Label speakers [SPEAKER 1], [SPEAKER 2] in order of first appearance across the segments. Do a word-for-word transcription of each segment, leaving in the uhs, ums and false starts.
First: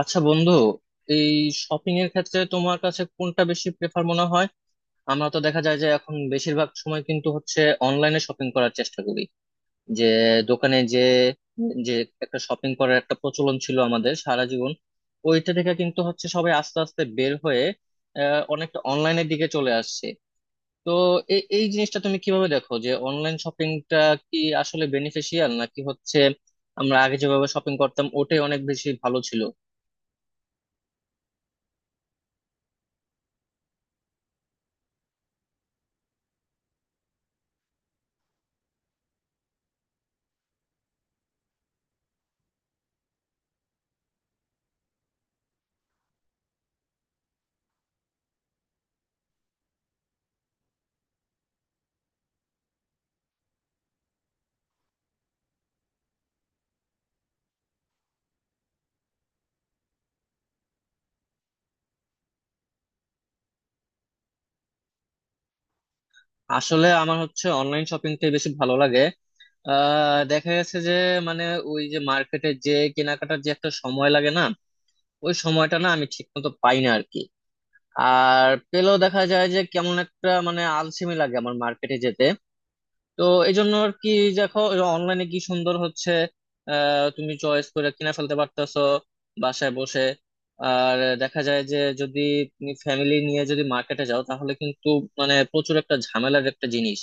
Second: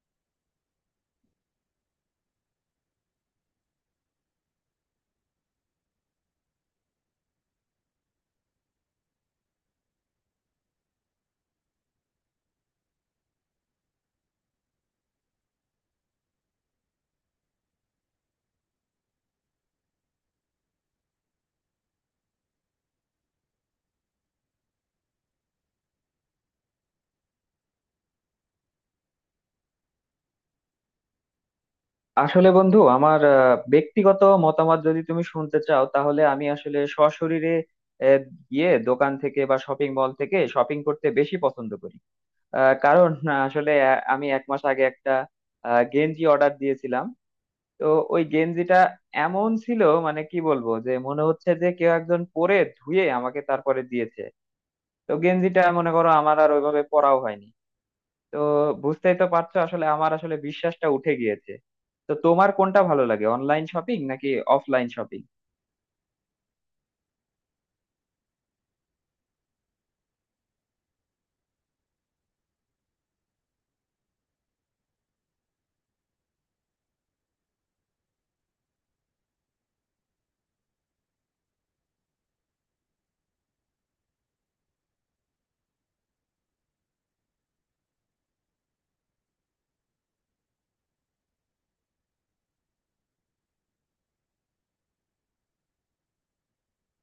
[SPEAKER 1] আচ্ছা বন্ধু, এই শপিং এর ক্ষেত্রে তোমার কাছে কোনটা বেশি প্রেফার মনে হয়? আমরা তো দেখা যায় যে এখন বেশিরভাগ সময় কিন্তু হচ্ছে অনলাইনে শপিং করার চেষ্টা করি। যে দোকানে যে যে একটা শপিং করার একটা প্রচলন ছিল আমাদের সারা জীবন, ওইটা থেকে কিন্তু হচ্ছে সবাই আস্তে আস্তে বের হয়ে আহ, অনেকটা অনলাইনের দিকে চলে আসছে। তো এই এই জিনিসটা তুমি কিভাবে দেখো, যে অনলাইন শপিংটা কি আসলে বেনিফিশিয়াল, নাকি হচ্ছে আমরা আগে যেভাবে শপিং করতাম ওটাই অনেক বেশি ভালো ছিল?
[SPEAKER 2] আসলে বন্ধু আমার আহ, ব্যক্তিগত মতামত যদি তুমি শুনতে চাও তাহলে আমি আসলে সশরীরে আহ, গিয়ে দোকান থেকে বা শপিং মল থেকে শপিং করতে বেশি পছন্দ করি। আহ, কারণ আহ, আসলে আহ, আমি এক মাস আগে একটা আহ, গেঞ্জি অর্ডার দিয়েছিলাম। তো ওই গেঞ্জিটা এমন ছিল মানে কি বলবো যে মনে হচ্ছে যে কেউ একজন পরে ধুয়ে আমাকে তারপরে দিয়েছে। তো গেঞ্জিটা মনে করো আমার আর ওইভাবে পরাও হয়নি। তো বুঝতেই তো পারছো আসলে আমার আসলে বিশ্বাসটা উঠে গিয়েছে। তো তোমার কোনটা ভালো লাগে, অনলাইন শপিং নাকি অফলাইন শপিং?
[SPEAKER 1] আসলে আমার হচ্ছে অনলাইন শপিংটাই বেশি ভালো লাগে। আহ, দেখা গেছে যে মানে ওই যে মার্কেটে যে কেনাকাটার যে একটা সময় লাগে না, ওই সময়টা না আমি ঠিক মতো পাই না আর কি। আর পেলেও দেখা যায় যে কেমন একটা মানে আলসেমি লাগে আমার মার্কেটে যেতে। তো এই জন্য আর কি। দেখো, অনলাইনে কি সুন্দর হচ্ছে, আহ তুমি চয়েস করে কিনে ফেলতে পারতেছো বাসায় বসে। আর দেখা যায় যে যদি তুমি ফ্যামিলি নিয়ে যদি মার্কেটে যাও তাহলে কিন্তু মানে প্রচুর একটা ঝামেলার একটা জিনিস।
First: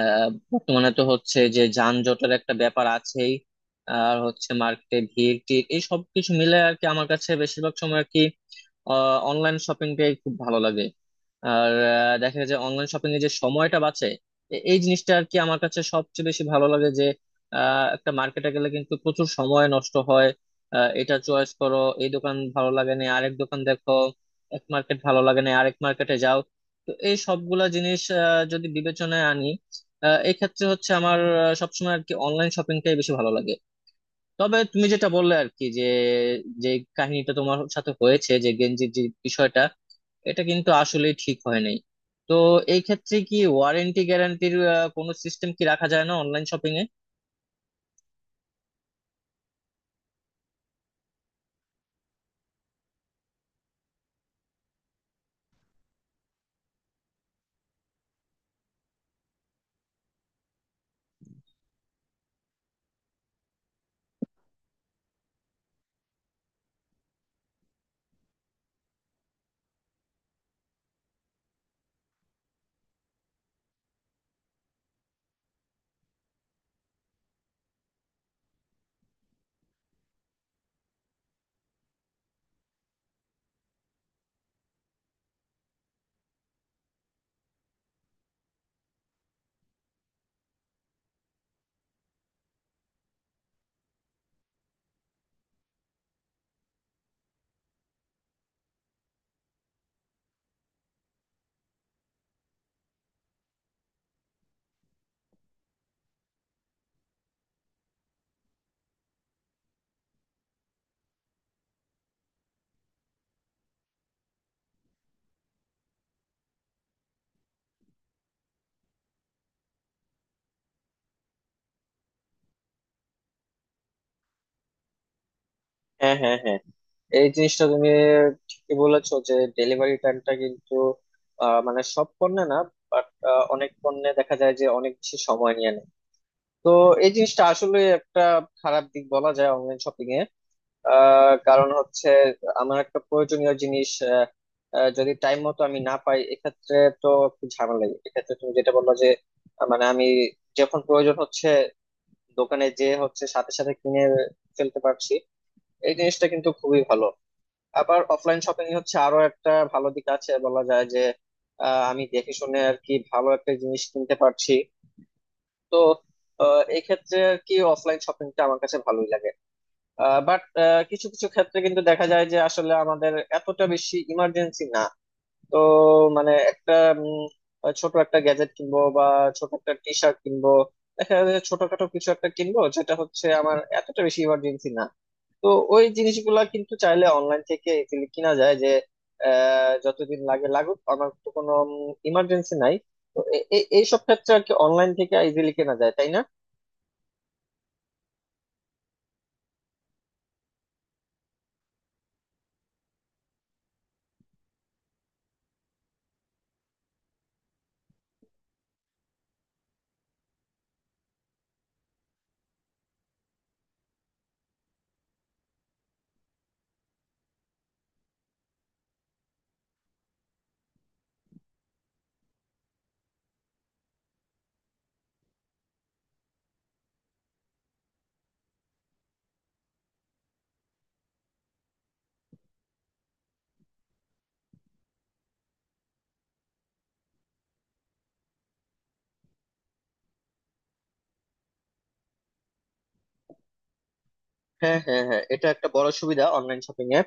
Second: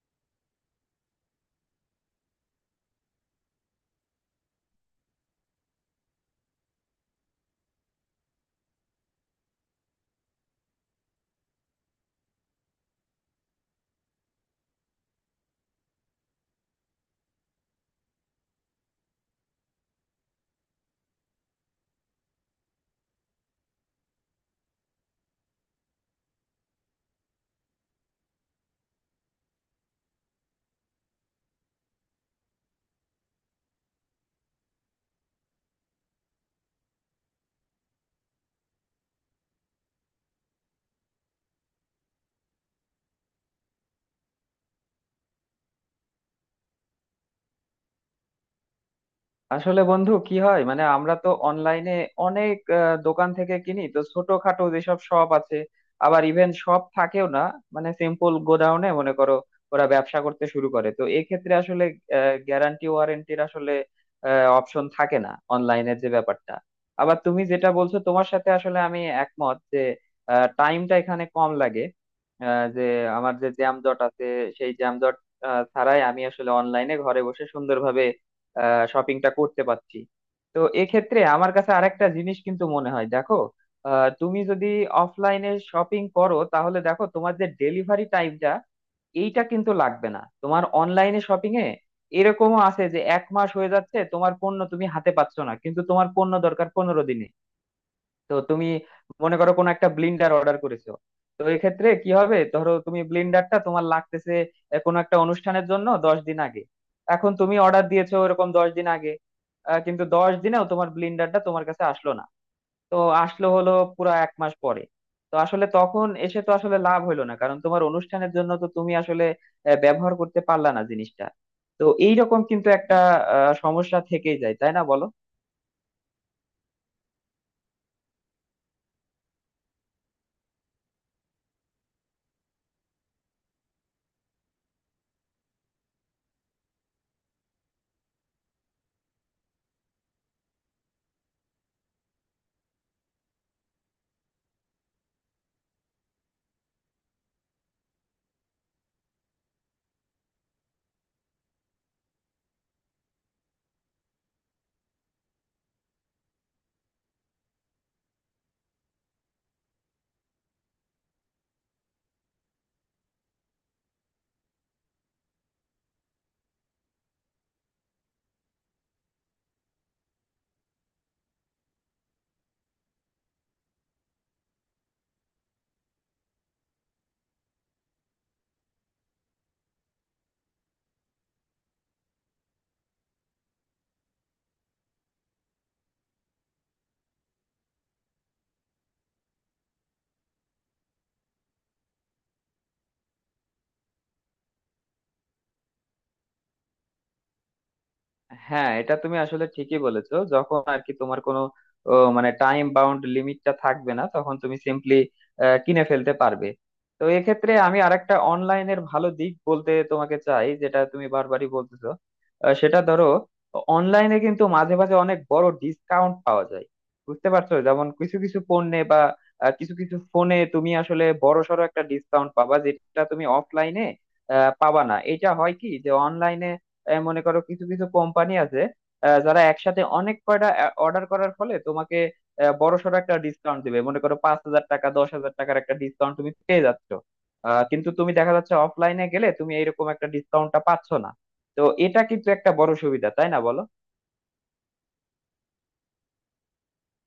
[SPEAKER 1] আহ, বর্তমানে তো হচ্ছে যে যানজটের একটা ব্যাপার আছেই, আর হচ্ছে মার্কেটে ভিড় টিড় এই সব কিছু মিলে আর কি আমার কাছে বেশিরভাগ সময় আর কি অনলাইন শপিংটাই খুব ভালো লাগে। আর আহ, দেখা যায় যে অনলাইন শপিং এ যে সময়টা বাঁচে, এ- এই জিনিসটা আর কি আমার কাছে সবচেয়ে বেশি ভালো লাগে। যে আহ, একটা মার্কেটে গেলে কিন্তু প্রচুর সময় নষ্ট হয়। আহ, এটা চয়েস করো, এই দোকান ভালো লাগে না আরেক দোকান দেখো, এক মার্কেট ভালো লাগে না আরেক মার্কেটে যাও। তো এই সবগুলা জিনিস আহ, যদি বিবেচনায় আনি, আহ, এই ক্ষেত্রে হচ্ছে আমার আহ, সবসময় আর কি অনলাইন শপিংটাই বেশি ভালো লাগে। তবে তুমি যেটা বললে আর কি, যে যে কাহিনীটা তোমার সাথে হয়েছে, যে গেঞ্জির যে বিষয়টা, এটা কিন্তু আসলে ঠিক হয় নাই। তো এই ক্ষেত্রে কি ওয়ারেন্টি গ্যারান্টির কোনো সিস্টেম কি রাখা যায় না অনলাইন শপিং এ?
[SPEAKER 2] আসলে বন্ধু কি হয় মানে আমরা তো অনলাইনে অনেক আহ, দোকান থেকে কিনি, তো ছোটখাটো যেসব শপ আছে আবার ইভেন শপ থাকেও না, মানে সিম্পল গোডাউনে মনে করো ওরা ব্যবসা করতে শুরু করে, তো এক্ষেত্রে আসলে গ্যারান্টি ওয়ারেন্টির আসলে অপশন থাকে না অনলাইনের যে ব্যাপারটা। আবার তুমি যেটা বলছো তোমার সাথে আসলে আমি একমত যে টাইমটা এখানে কম লাগে। আহ, যে আমার যে জ্যাম জট আছে সেই জ্যাম জট আহ, ছাড়াই আমি আসলে অনলাইনে ঘরে বসে সুন্দরভাবে শপিংটা করতে পারছি। তো এক্ষেত্রে আমার কাছে আরেকটা জিনিস কিন্তু মনে হয় দেখো, আহ, তুমি যদি অফলাইনে শপিং করো তাহলে দেখো তোমার যে ডেলিভারি টাইমটা এইটা কিন্তু লাগবে না তোমার অনলাইনে শপিং এ। এরকমও আছে যে এক মাস হয়ে যাচ্ছে তোমার পণ্য তুমি হাতে পাচ্ছ না, কিন্তু তোমার পণ্য দরকার পনেরো দিনে। তো তুমি মনে করো কোনো একটা ব্লিন্ডার অর্ডার করেছো, তো এক্ষেত্রে কি হবে, ধরো তুমি ব্লিন্ডারটা তোমার লাগতেছে আহ, কোনো একটা অনুষ্ঠানের জন্য দশ দিন আগে। এখন তুমি অর্ডার দিয়েছো ওরকম দশ দিন আগে, আহ, কিন্তু দশ দিনেও তোমার ব্লিন্ডারটা তোমার কাছে আসলো না। তো আসলো হলো পুরো এক মাস পরে। তো আসলে তখন এসে তো আসলে লাভ হইলো না, কারণ তোমার অনুষ্ঠানের জন্য তো তুমি আসলে আহ, ব্যবহার করতে পারলা না জিনিসটা। তো এইরকম কিন্তু একটা আহ, সমস্যা থেকেই যায়, তাই না বলো?
[SPEAKER 1] হ্যাঁ, হ্যাঁ, হ্যাঁ, এই জিনিসটা তুমি ঠিকই বলেছো যে ডেলিভারি টাইমটা কিন্তু, আহ, মানে সব পণ্যে না, বাট অনেক পণ্যে দেখা যায় যে অনেক বেশি সময় নিয়ে নেয়। তো এই জিনিসটা আসলে একটা খারাপ দিক বলা যায় অনলাইন শপিং এ। আহ, কারণ হচ্ছে আমার একটা প্রয়োজনীয় জিনিস আহ, আহ, যদি টাইম মতো আমি না পাই এক্ষেত্রে, তো একটু ঝামেলা। এক্ষেত্রে তুমি যেটা বললো যে আহ, মানে আমি যখন প্রয়োজন হচ্ছে দোকানে যে হচ্ছে সাথে সাথে কিনে ফেলতে পারছি, এই জিনিসটা কিন্তু খুবই ভালো। আবার অফলাইন শপিং হচ্ছে আরো একটা ভালো দিক আছে বলা যায় যে আহ, আমি দেখে শুনে আর কি ভালো একটা জিনিস কিনতে পারছি। তো আহ, এই ক্ষেত্রে আর কি অফলাইন শপিংটা আমার কাছে ভালোই লাগে। বাট কিছু কিছু ক্ষেত্রে কিন্তু দেখা যায় যে আসলে আমাদের এতটা বেশি ইমার্জেন্সি না। তো মানে একটা উম, ছোট একটা গ্যাজেট কিনবো, বা ছোট একটা টি শার্ট কিনবো, দেখা যায় যে ছোটখাটো কিছু একটা কিনবো যেটা হচ্ছে আমার এতটা বেশি ইমার্জেন্সি না। তো ওই জিনিসগুলা কিন্তু চাইলে অনলাইন থেকে easily কিনা যায়। যে আহ, যতদিন লাগে লাগুক, আমার তো কোনো ইমার্জেন্সি নাই। তো এই সব ক্ষেত্রে আর কি অনলাইন থেকে ইজিলি কেনা যায়, তাই না?
[SPEAKER 2] হ্যাঁ, এটা তুমি আসলে ঠিকই বলেছো, যখন আর কি তোমার কোনো ও, মানে টাইম বাউন্ড লিমিটটা থাকবে না তখন তুমি সিম্পলি কিনে ফেলতে পারবে। তো এক্ষেত্রে আমি আরেকটা অনলাইনের ভালো দিক বলতে তোমাকে চাই, যেটা তুমি বারবারই বলতেছো। আহ, সেটা ধরো অনলাইনে কিন্তু মাঝে মাঝে অনেক বড় ডিসকাউন্ট পাওয়া যায়। বুঝতে পারছো, যেমন কিছু কিছু পণ্যে বা আহ, কিছু কিছু ফোনে তুমি আসলে বড়সড় একটা ডিসকাউন্ট পাবা যেটা তুমি অফলাইনে পাবা না। এটা হয় কি যে অনলাইনে আহ, মনে করো কিছু কিছু কোম্পানি আছে আহ, যারা একসাথে অনেক কয়টা অর্ডার করার ফলে তোমাকে আহ, বড়সড় একটা ডিসকাউন্ট দিবে, মনে করো পাঁচ হাজার টাকা দশ হাজার টাকার একটা ডিসকাউন্ট তুমি পেয়ে যাচ্ছ। আহ, কিন্তু তুমি দেখা যাচ্ছে অফলাইনে গেলে তুমি এইরকম একটা ডিসকাউন্টটা পাচ্ছ না। তো এটা কিন্তু একটা বড় সুবিধা, তাই না বলো?
[SPEAKER 1] হ্যাঁ, হ্যাঁ, হ্যাঁ, এটা একটা বড় সুবিধা অনলাইন শপিং এ,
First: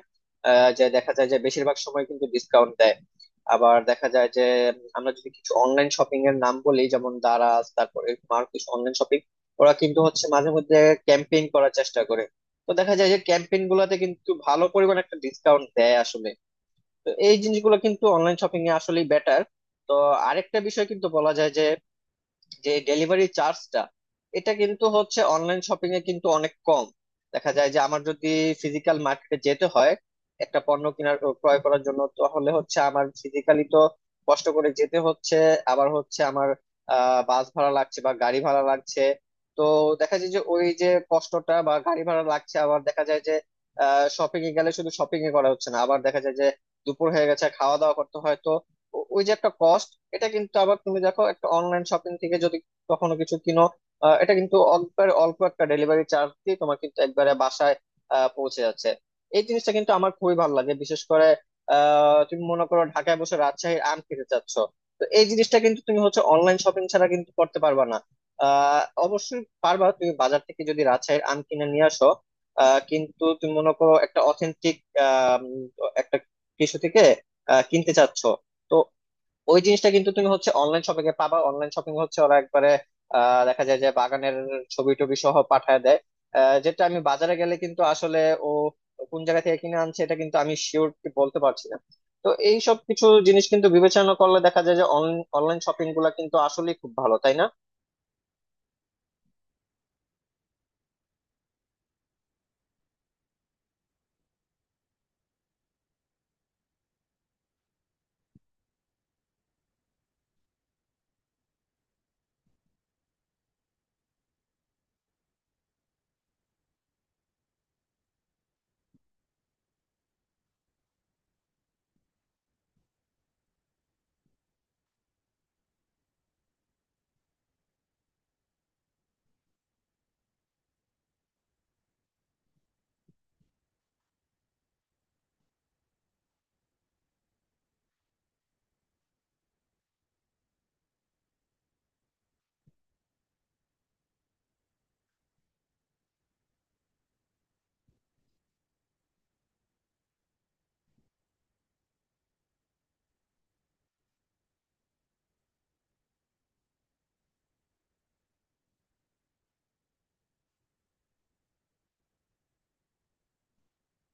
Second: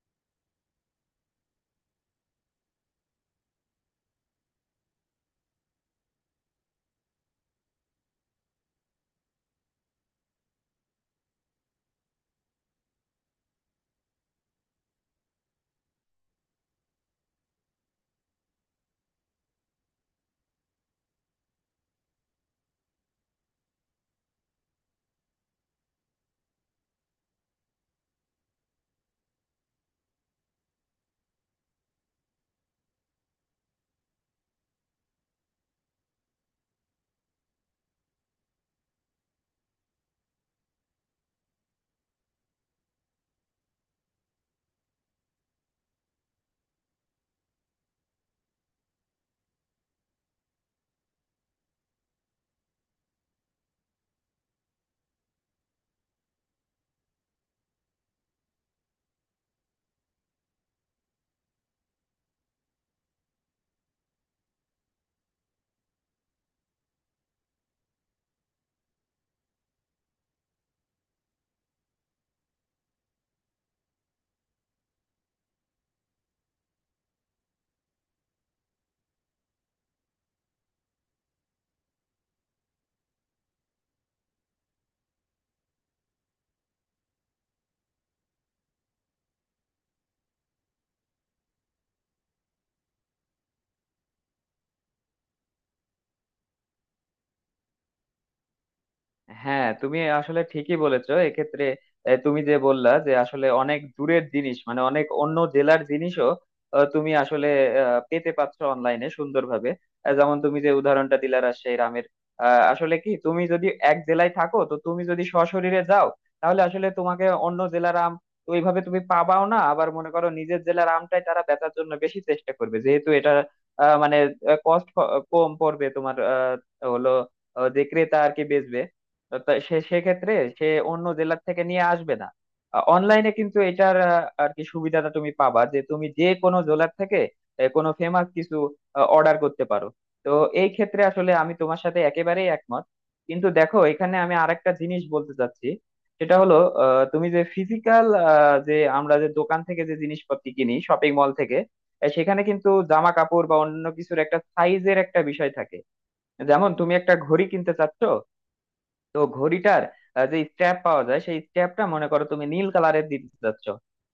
[SPEAKER 1] যে দেখা যায় যে বেশিরভাগ সময় কিন্তু ডিসকাউন্ট দেয়। আবার দেখা যায় যে আমরা যদি কিছু অনলাইন শপিং এর নাম বলি, যেমন দারাজ, তারপরে আর কিছু অনলাইন শপিং, ওরা কিন্তু হচ্ছে মাঝে মধ্যে ক্যাম্পেইন করার চেষ্টা করে। তো দেখা যায় যে ক্যাম্পেইন গুলাতে কিন্তু ভালো পরিমাণ একটা ডিসকাউন্ট দেয় আসলে। তো এই জিনিসগুলো কিন্তু অনলাইন শপিং এ আসলেই বেটার। তো আরেকটা বিষয় কিন্তু বলা যায় যে যে ডেলিভারি চার্জটা, এটা কিন্তু হচ্ছে অনলাইন শপিং এ কিন্তু অনেক কম। দেখা যায় যে আমার যদি ফিজিক্যাল মার্কেটে যেতে হয় একটা পণ্য কেনার ও ক্রয় করার জন্য, তাহলে হচ্ছে আমার ফিজিক্যালি তো কষ্ট করে যেতে হচ্ছে। আবার হচ্ছে আমার আহ বাস ভাড়া লাগছে বা গাড়ি ভাড়া লাগছে। তো দেখা যায় যে ওই যে কষ্টটা বা গাড়ি ভাড়া লাগছে, আবার দেখা যায় যে আহ শপিং এ গেলে শুধু শপিং এ করা হচ্ছে না, আবার দেখা যায় যে দুপুর হয়ে গেছে, খাওয়া দাওয়া করতে হয়। তো ও- ওই যে একটা কস্ট। এটা কিন্তু আবার তুমি দেখো, একটা অনলাইন শপিং থেকে যদি কখনো কিছু কিনো, আহ, এটা কিন্তু একবারে অল্প একটা ডেলিভারি চার্জ দিয়ে তোমার কিন্তু একবারে বাসায় আহ, পৌঁছে যাচ্ছে। এই জিনিসটা কিন্তু আমার খুবই ভালো লাগে। বিশেষ করে আহ, তুমি মনে করো ঢাকায় বসে রাজশাহীর আম খেতে চাচ্ছ, তো এই জিনিসটা কিন্তু তুমি হচ্ছে অনলাইন শপিং ছাড়া কিন্তু করতে পারবা না। আহ, অবশ্যই পারবা তুমি বাজার থেকে যদি রাজশাহীর আম কিনে নিয়ে আসো, আহ, কিন্তু তুমি মনে করো একটা অথেন্টিক একটা কিছু থেকে আহ, কিনতে চাচ্ছ, তো ওই জিনিসটা কিন্তু তুমি হচ্ছে অনলাইন শপিং এ পাবা। অনলাইন শপিং হচ্ছে ওরা একবারে আহ, দেখা যায় যে বাগানের ছবি টবি সহ পাঠায় দেয়, আহ, যেটা আমি বাজারে গেলে কিন্তু আসলে ও কোন জায়গা থেকে কিনে আনছে এটা কিন্তু আমি শিওর বলতে পারছি না। তো এই সব কিছু জিনিস কিন্তু বিবেচনা করলে দেখা যায় যে অনলাইন শপিং গুলা কিন্তু আসলেই খুব ভালো, তাই না?
[SPEAKER 2] হ্যাঁ, তুমি আসলে ঠিকই বলেছো এক্ষেত্রে। এ, তুমি যে বললা যে আসলে অনেক দূরের জিনিস মানে অনেক অন্য জেলার জিনিসও আহ, তুমি আসলে আহ, পেতে পাচ্ছ অনলাইনে সুন্দরভাবে। আহ, যেমন তুমি যে উদাহরণটা দিলা রাজশাহীর আমের, আহ, আসলে কি তুমি যদি এক জেলায় থাকো তো তুমি যদি সশরীরে যাও তাহলে আসলে তোমাকে অন্য জেলার আম ওইভাবে তুমি পাবাও না। আবার মনে করো নিজের জেলার আমটাই তারা বেচার জন্য বেশি চেষ্টা করবে যেহেতু এটা আহ, মানে কস্ট কম পড়বে তোমার। আহ, হলো আহ, যে ক্রেতা আর কি বেচবে তা সে সেক্ষেত্রে সে অন্য জেলার থেকে নিয়ে আসবে না। অনলাইনে কিন্তু এটার আহ, আর কি সুবিধাটা তুমি পাবা যে তুমি যে কোনো জেলার থেকে আহ, কোনো ফেমাস কিছু অর্ডার করতে পারো। তো এই ক্ষেত্রে আসলে আমি তোমার সাথে একেবারেই একমত। কিন্তু দেখো এখানে আমি আরেকটা জিনিস বলতে চাচ্ছি, সেটা হলো, আহ, তুমি যে ফিজিক্যাল যে আমরা যে দোকান থেকে যে জিনিসপত্র কিনি শপিং মল থেকে, আহ, সেখানে কিন্তু জামা কাপড় বা অন্য কিছুর একটা সাইজের একটা বিষয় থাকে। যেমন তুমি একটা ঘড়ি কিনতে চাচ্ছ, তো ঘড়িটার আহ, যে স্ট্র্যাপ পাওয়া যায় সেই স্ট্র্যাপটা মনে করো তুমি নীল কালারের দিতে চাচ্ছ,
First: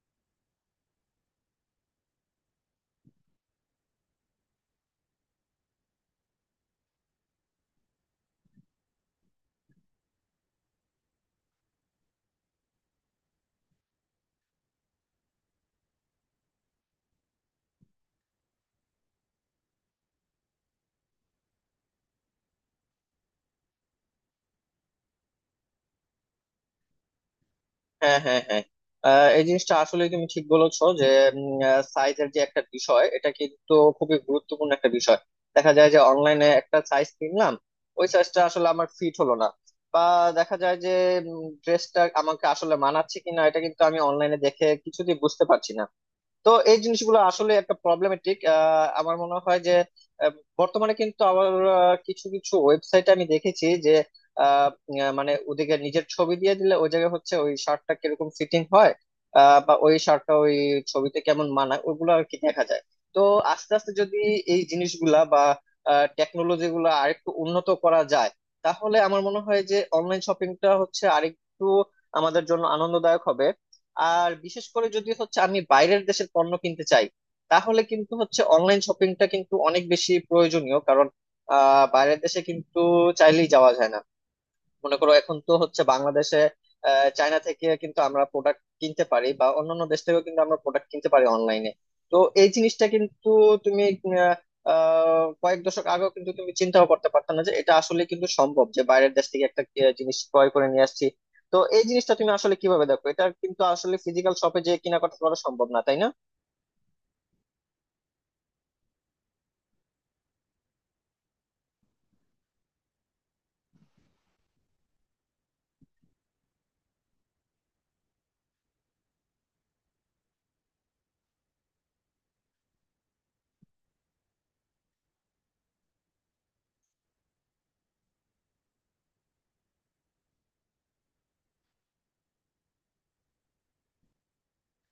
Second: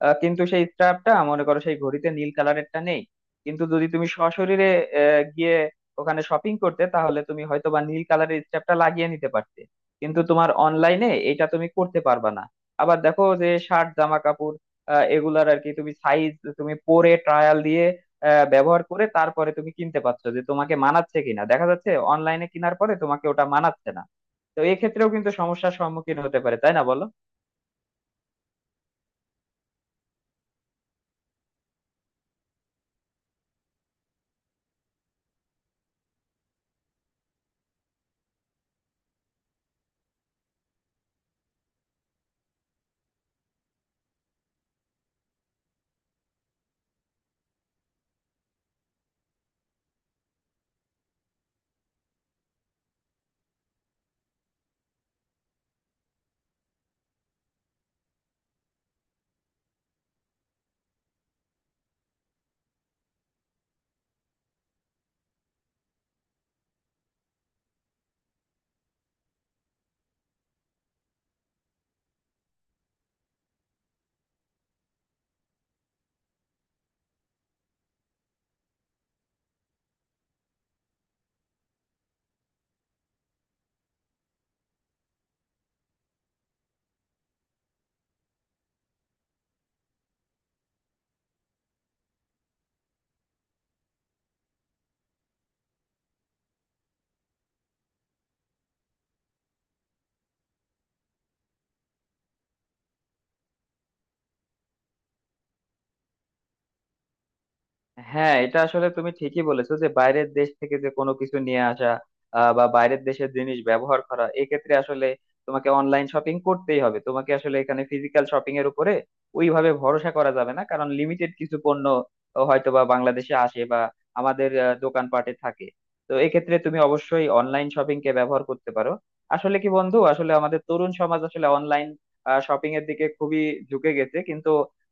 [SPEAKER 2] আহ, কিন্তু সেই স্ট্র্যাপটা মনে করো সেই ঘড়িতে নীল কালারেরটা নেই। কিন্তু যদি তুমি সশরীরে আহ, গিয়ে ওখানে শপিং করতে তাহলে তুমি হয়তো বা নীল কালারের স্ট্র্যাপটা লাগিয়ে নিতে পারতে। কিন্তু তোমার অনলাইনে এটা তুমি করতে পারবা না। আবার দেখো যে শার্ট জামা কাপড় আহ, এগুলার আর কি তুমি সাইজ তুমি পরে ট্রায়াল দিয়ে আহ, ব্যবহার করে তারপরে তুমি কিনতে পারছো যে তোমাকে মানাচ্ছে কিনা। দেখা যাচ্ছে অনলাইনে কেনার পরে তোমাকে ওটা মানাচ্ছে না। তো এক্ষেত্রেও কিন্তু সমস্যার সম্মুখীন হতে পারে, তাই না বলো?
[SPEAKER 1] হ্যাঁ, হ্যাঁ, হ্যাঁ, আহ, এই জিনিসটা আসলে তুমি ঠিক বলেছো, যে সাইজের যে একটা বিষয়, এটা কিন্তু খুবই গুরুত্বপূর্ণ একটা বিষয়। দেখা যায় যে অনলাইনে একটা সাইজ কিনলাম, ওই সাইজটা আসলে আমার ফিট হলো না, বা দেখা যায় যে ড্রেসটা আমাকে আসলে মানাচ্ছে কিনা এটা কিন্তু আমি অনলাইনে দেখে কিছুতেই বুঝতে পারছি না। তো এই জিনিসগুলো আসলে একটা প্রবলেমেটিক। আমার মনে হয় যে আহ, বর্তমানে কিন্তু আবার আহ, কিছু কিছু ওয়েবসাইট আমি দেখেছি যে আহ, উম, মানে ওদিকে নিজের ছবি দিয়ে দিলে ওই জায়গায় হচ্ছে ওই শার্টটা কিরকম ফিটিং হয়, আহ, বা ওই শার্টটা ওই ছবিতে কেমন মানায় ওগুলো আর কি দেখা যায়। তো আস্তে আস্তে যদি এই জিনিসগুলা বা টেকনোলজি গুলা আরেকটু উন্নত করা যায়, তাহলে আমার মনে হয় যে অনলাইন শপিংটা হচ্ছে আরেকটু আমাদের জন্য আনন্দদায়ক হবে। আর বিশেষ করে যদি হচ্ছে আমি বাইরের দেশের পণ্য কিনতে চাই, তাহলে কিন্তু হচ্ছে অনলাইন শপিংটা কিন্তু অনেক বেশি প্রয়োজনীয়। কারণ আহ বাইরের দেশে কিন্তু চাইলেই যাওয়া যায় না। মনে করো এখন তো হচ্ছে বাংলাদেশে আহ, চায়না থেকে কিন্তু আমরা প্রোডাক্ট কিনতে পারি, বা অন্যান্য দেশ থেকেও কিন্তু আমরা প্রোডাক্ট কিনতে পারি অনলাইনে। তো এই জিনিসটা কিন্তু তুমি আহ, আহ, কয়েক দশক আগেও কিন্তু তুমি চিন্তাও করতে পারতো না যে এটা আসলে কিন্তু সম্ভব, যে বাইরের দেশ থেকে একটা আহ, জিনিস ক্রয় করে নিয়ে আসছি। তো এই জিনিসটা তুমি আসলে কিভাবে দেখো, এটা কিন্তু আসলে ফিজিক্যাল শপে যে কিনা করতে করা সম্ভব না, তাই না?
[SPEAKER 2] হ্যাঁ, এটা আসলে তুমি ঠিকই বলেছো যে বাইরের দেশ থেকে যে কোনো কিছু নিয়ে আসা আহ, বা বাইরের দেশের জিনিস ব্যবহার করা, এক্ষেত্রে আসলে তোমাকে অনলাইন শপিং করতেই হবে। তোমাকে আসলে এখানে ফিজিক্যাল শপিং এর উপরে ওইভাবে ভরসা করা যাবে না, কারণ লিমিটেড কিছু পণ্য হয়তো বা বাংলাদেশে আসে বা আমাদের আহ, দোকানপাটে থাকে। তো এক্ষেত্রে তুমি অবশ্যই অনলাইন শপিং কে ব্যবহার করতে পারো। আসলে কি বন্ধু, আসলে আমাদের তরুণ সমাজ আসলে অনলাইন শপিং এর দিকে খুবই ঝুঁকে গেছে, কিন্তু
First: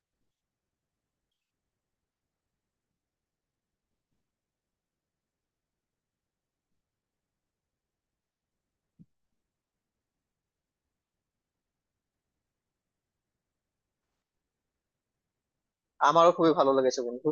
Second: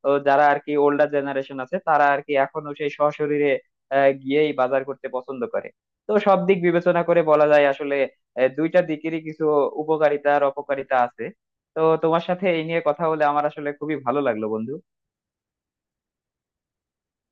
[SPEAKER 2] ও যারা আর কি ওল্ডার জেনারেশন আছে তারা আর কি এখনো সেই সশরীরে আহ, গিয়েই বাজার করতে পছন্দ করে। তো সব দিক বিবেচনা করে বলা যায় আসলে আহ, দুইটা দিকেরই কিছু উপকারিতা আর অপকারিতা আছে। তো তোমার সাথে এই নিয়ে কথা বলে আমার আসলে খুবই ভালো লাগলো বন্ধু।
[SPEAKER 1] আমারও খুবই ভালো লেগেছে বন্ধু।